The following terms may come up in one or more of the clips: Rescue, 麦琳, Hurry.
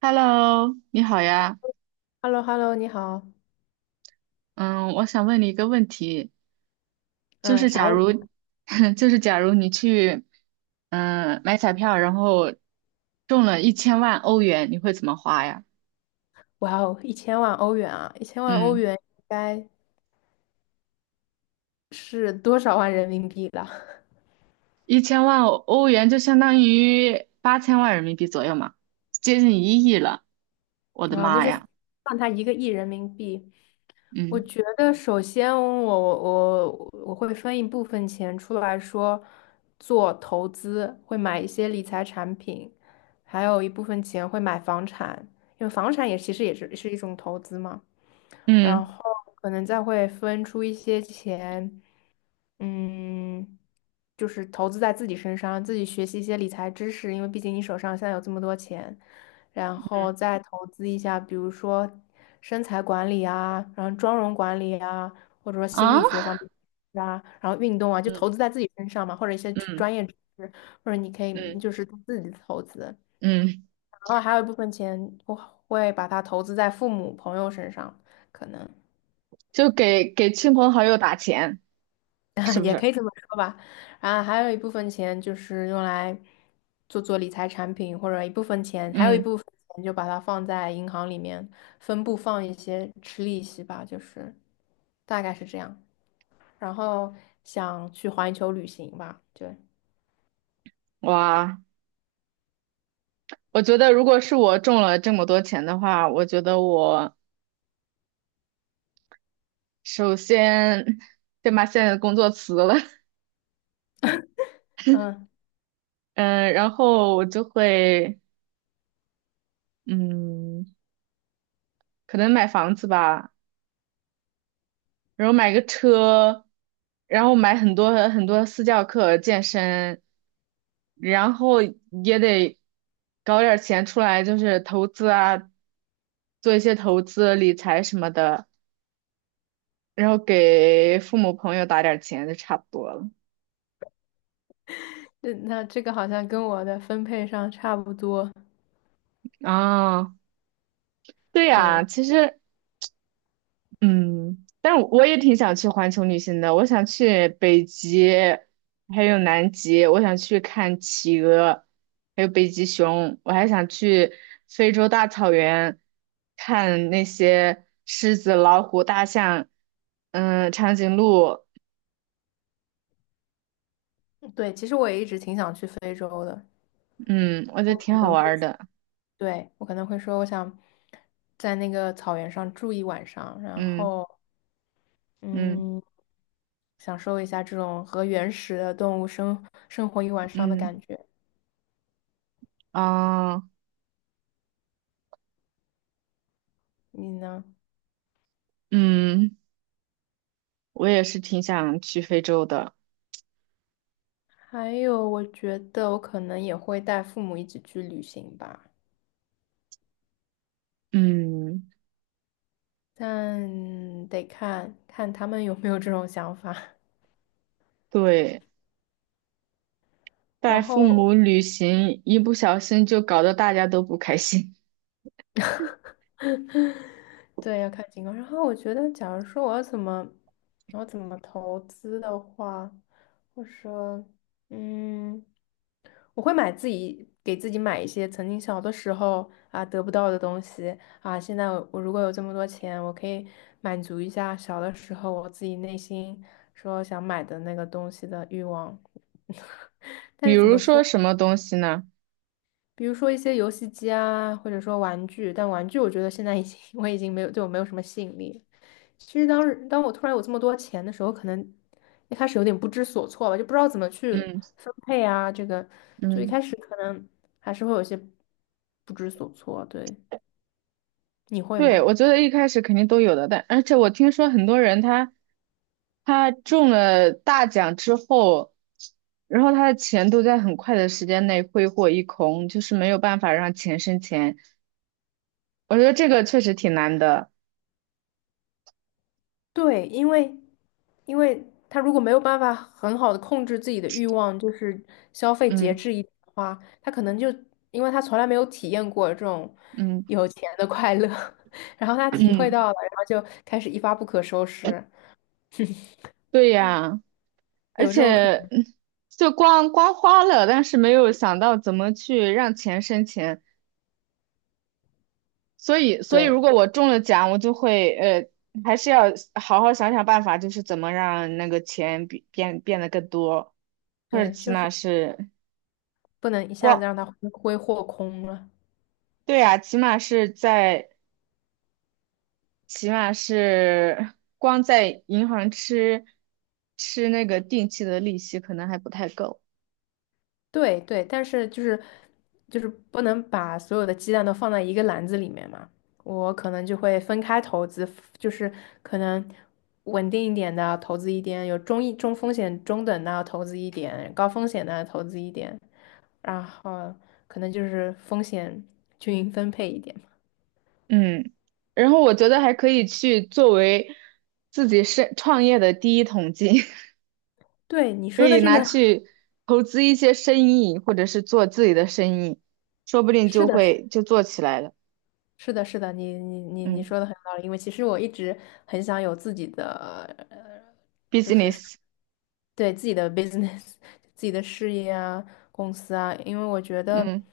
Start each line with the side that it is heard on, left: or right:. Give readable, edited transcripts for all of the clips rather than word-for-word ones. right: Hello，你好呀。
left: h e l l o 你好。
right: 嗯，我想问你一个问题，就
left: 嗯，
right: 是
left: 啥
right: 假
left: 问题？
right: 如，就是假如你去，买彩票，然后中了一千万欧元，你会怎么花呀？
left: 哇哦，一千万欧元啊！一千万欧
right: 嗯，
left: 元应该是多少万人民币了？
right: 一千万欧元就相当于8000万人民币左右嘛，接近1亿了。我的
left: 啊，那
right: 妈
left: 就算
right: 呀！
left: 他1个亿人民币。我
right: 嗯
left: 觉得，首先我会分一部分钱出来说做投资，会买一些理财产品，还有一部分钱会买房产，因为房产也其实也是一种投资嘛。然
right: 嗯
left: 后可能再会分出一些钱。嗯，就是投资在自己身上，自己学习一些理财知识，因为毕竟你手上现在有这么多钱，然后再投资一下，比如说身材管理啊，然后妆容管理啊，或者说心
right: 啊，
left: 理学方面啊，然后运动啊，就
right: 嗯
left: 投资在自己身上嘛，或者一些专
right: 嗯
left: 专业知识，或者你可以
right: 嗯
left: 就是自己投资，
right: 嗯，
left: 然后还有一部分钱我会把它投资在父母朋友身上，可能。
right: 就给亲朋好友打钱，是 不
left: 也可
right: 是？
left: 以这么说吧。然后还有一部分钱就是用来做理财产品，或者一部分钱，还有一
right: 嗯，
left: 部分钱就把它放在银行里面，分部放一些吃利息吧，就是大概是这样。然后想去环球旅行吧，对。
right: 哇。我觉得如果是我中了这么多钱的话，我觉得我首先先把现在的工作辞了，
left: 嗯，
right: 嗯，然后我就会，嗯，可能买房子吧，然后买个车，然后买很多很多私教课、健身，然后也得搞点儿钱出来，就是投资啊，做一些投资理财什么的，然后给父母朋友打点儿钱就差不多了。
left: 那这个好像跟我的分配上差不多。
right: 啊，对呀，
left: 对
right: 其实，嗯，但我也挺想去环球旅行的。我想去北极，还有南极，我想去看企鹅，还有北极熊。我还想去非洲大草原，看那些狮子、老虎、大象，长颈鹿，
left: 对，其实我也一直挺想去非洲的，
right: 嗯，我觉得
left: 我可
right: 挺好
left: 能
right: 玩
left: 会。
right: 儿的。
left: 对，我可能会说，我想在那个草原上住一晚上，然
right: 嗯
left: 后
right: 嗯
left: 嗯，享受一下这种和原始的动物生活一晚上的
right: 嗯
left: 感觉。
right: 啊
left: 你呢？
right: 嗯，我也是挺想去非洲的。
left: 还有，我觉得我可能也会带父母一起去旅行吧，
right: 嗯，
left: 但得看看他们有没有这种想法。
right: 对。带
left: 然
right: 父
left: 后
right: 母旅行，一不小心就搞得大家都不开心。
left: 对，要看情况。然后我觉得，假如说我要怎么，我要怎么投资的话，我说，嗯，我会买自己给自己买一些曾经小的时候啊得不到的东西啊。现在我如果有这么多钱，我可以满足一下小的时候我自己内心说想买的那个东西的欲望。但
right: 比
left: 是怎
right: 如
left: 么
right: 说
left: 说？
right: 什么东西呢？
left: 比如说一些游戏机啊，或者说玩具，但玩具我觉得现在已经 我已经没有对我没有什么吸引力了。其实当时当我突然有这么多钱的时候，可能一开始有点不知所措吧，就不知道怎么去
right: 嗯
left: 分配啊，这个就一开
right: 嗯，
left: 始可能还是会有些不知所措。对，你会
right: 对，
left: 吗？
right: 我觉得一开始肯定都有的，但而且我听说很多人他中了大奖之后，然后他的钱都在很快的时间内挥霍一空，就是没有办法让钱生钱。我觉得这个确实挺难的。
left: 对，因为他如果没有办法很好的控制自己的欲望，就是消费节
right: 嗯
left: 制一点的话，他可能就因为他从来没有体验过这种
right: 嗯
left: 有钱的快乐，然后他体会
right: 嗯，
left: 到了，然后就开始一发不可收拾，
right: 对呀。而
left: 有这种可
right: 且
left: 能。
right: 就光花了，但是没有想到怎么去让钱生钱，所以
left: 对
right: 如果我中了奖，我就会还是要好好想想办法，就是怎么让那个钱变得更多，或者
left: 对，
right: 起
left: 就
right: 码
left: 是
right: 是
left: 不能一下子
right: 光，
left: 让他挥霍空了。
right: 对呀，起码是光在银行吃那个定期的利息可能还不太够。
left: 对对，但是就是不能把所有的鸡蛋都放在一个篮子里面嘛。我可能就会分开投资，就是可能稳定一点的投资一点，有中一中风险中等的投资一点，高风险的投资一点，然后可能就是风险均匀分配一点嘛。
right: 嗯，然后我觉得还可以去作为自己是创业的第一桶金，
left: 对你
right: 可
left: 说的
right: 以
left: 这
right: 拿
left: 个，
right: 去投资一些生意，或者是做自己的生意，说不定
left: 是
right: 就
left: 的，
right: 会就做起来了。
left: 是的，是的，你
right: 嗯
left: 说的很有道理，因为其实我一直很想有自己的，呃，就是
right: ，business。
left: 对自己的 business 自己的事业啊、公司啊，因为我觉得，
right: 嗯，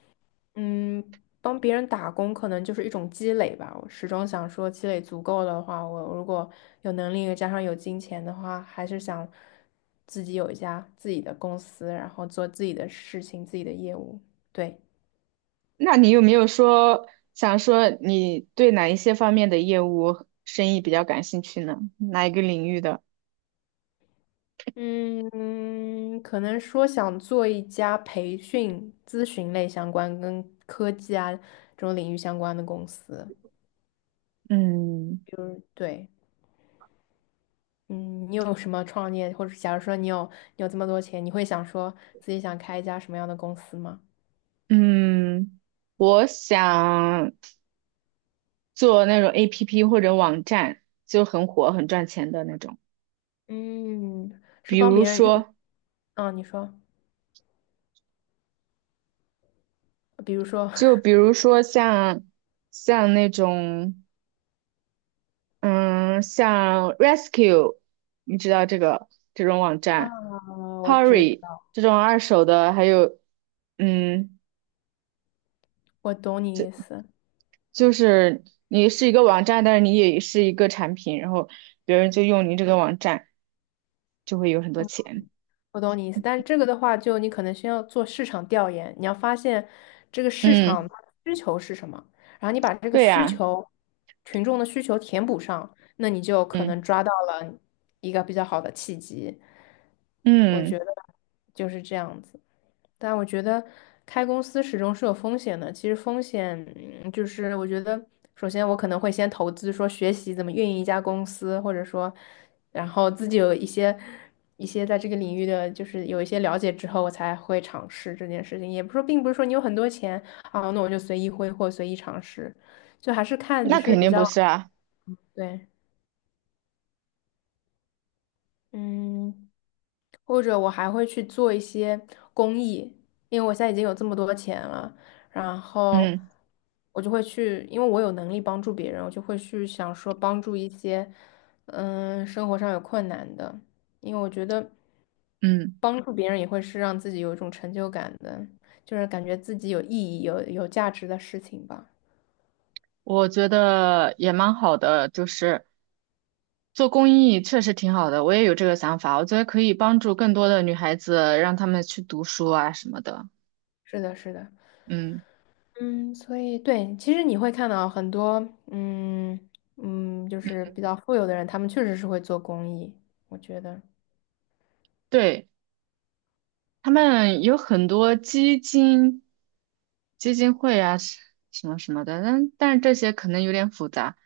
left: 帮别人打工可能就是一种积累吧。我始终想说，积累足够的话，我如果有能力加上有金钱的话，还是想自己有一家自己的公司，然后做自己的事情、自己的业务。对。
right: 那你有没有说想说你对哪一些方面的业务生意比较感兴趣呢？哪一个领域的？
left: 嗯，可能说想做一家培训咨询类相关、跟科技啊这种领域相关的公司。
right: 嗯
left: 对，嗯，你有什么创业，或者假如说你有你有这么多钱，你会想说自己想开一家什么样的公司吗？
right: 嗯，我想。做那种 APP 或者网站，就很火、很赚钱的那种。
left: 嗯，是
right: 比
left: 帮
right: 如
left: 别人运，
right: 说，
left: 啊？你说，比如说，
right: 像那种，嗯，像 Rescue，你知道这种网
left: 啊，
right: 站
left: 我知
right: ，Hurry
left: 道，
right: 这种二手的，还有，嗯，
left: 我懂你意思。
right: 就是你是一个网站，但是你也是一个产品，然后别人就用你这个网站，就会有很多钱。
left: 我懂你意思，但是这个的话，就你可能先要做市场调研，你要发现这个市场
right: 嗯，
left: 它的需求是什么，然后你把这个
right: 对
left: 需
right: 呀，
left: 求，群众的需求填补上，那你就可能
right: 嗯
left: 抓到了一个比较好的契机。我觉
right: 嗯，
left: 得就是这样子。但我觉得开公司始终是有风险的。其实风险就是我觉得，首先我可能会先投资，说学习怎么运营一家公司，或者说，然后自己有一些在这个领域的，就是有一些了解之后，我才会尝试这件事情。也不是说，并不是说你有很多钱啊，那我就随意挥霍、随意尝试，就还是看你
right: 那
left: 是
right: 肯
left: 比
right: 定不
left: 较
right: 是啊，
left: 对。嗯，或者我还会去做一些公益，因为我现在已经有这么多钱了，然后
right: 嗯
left: 我就会去，因为我有能力帮助别人，我就会去想说帮助一些，生活上有困难的，因为我觉得
right: 嗯。
left: 帮助别人也会是让自己有一种成就感的，就是感觉自己有意义、有价值的事情吧。
right: 我觉得也蛮好的，就是做公益确实挺好的，我也有这个想法，我觉得可以帮助更多的女孩子，让她们去读书啊什么的。
left: 是的，是的。
right: 嗯，
left: 嗯，所以对，其实你会看到很多，嗯就是比较富有的人，他们确实是会做公益，我觉得，
right: 对，他们有很多基金、基金会啊什么什么的，但是这些可能有点复杂。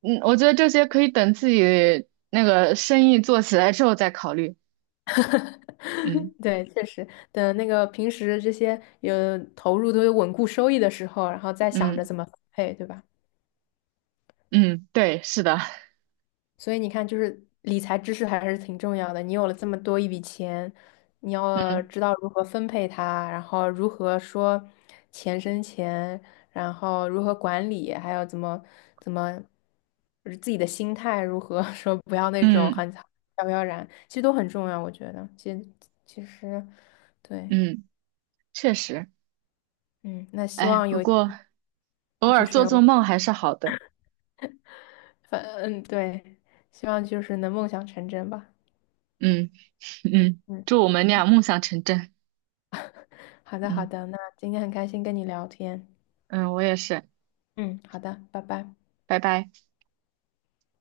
right: 嗯，我觉得这些可以等自己那个生意做起来之后再考虑。嗯
left: 对，确实等那个平时这些有投入都有稳固收益的时候，然后再想着
right: 嗯
left: 怎么分配，对吧？
right: 嗯，对，是的，
left: 所以你看，就是理财知识还是挺重要的。你有了这么多一笔钱，你要
right: 嗯
left: 知道如何分配它，然后如何说钱生钱，然后如何管理，还有怎么就是自己的心态如何 说不要那种
right: 嗯
left: 很飘飘然，其实都很重要。我觉得，其实对。
right: 嗯，确实。
left: 嗯，那希
right: 哎，
left: 望
right: 不
left: 有
right: 过。偶
left: 就
right: 尔做
left: 是
right: 做梦还是好的。
left: 反嗯对，希望就是能梦想成真吧。
right: 嗯
left: 嗯。
right: 祝我们俩梦想成真。
left: 好的，好
right: 嗯
left: 的，那今天很开心跟你聊天。
right: 嗯，我也是，
left: 嗯，好的，拜拜。
right: 拜拜。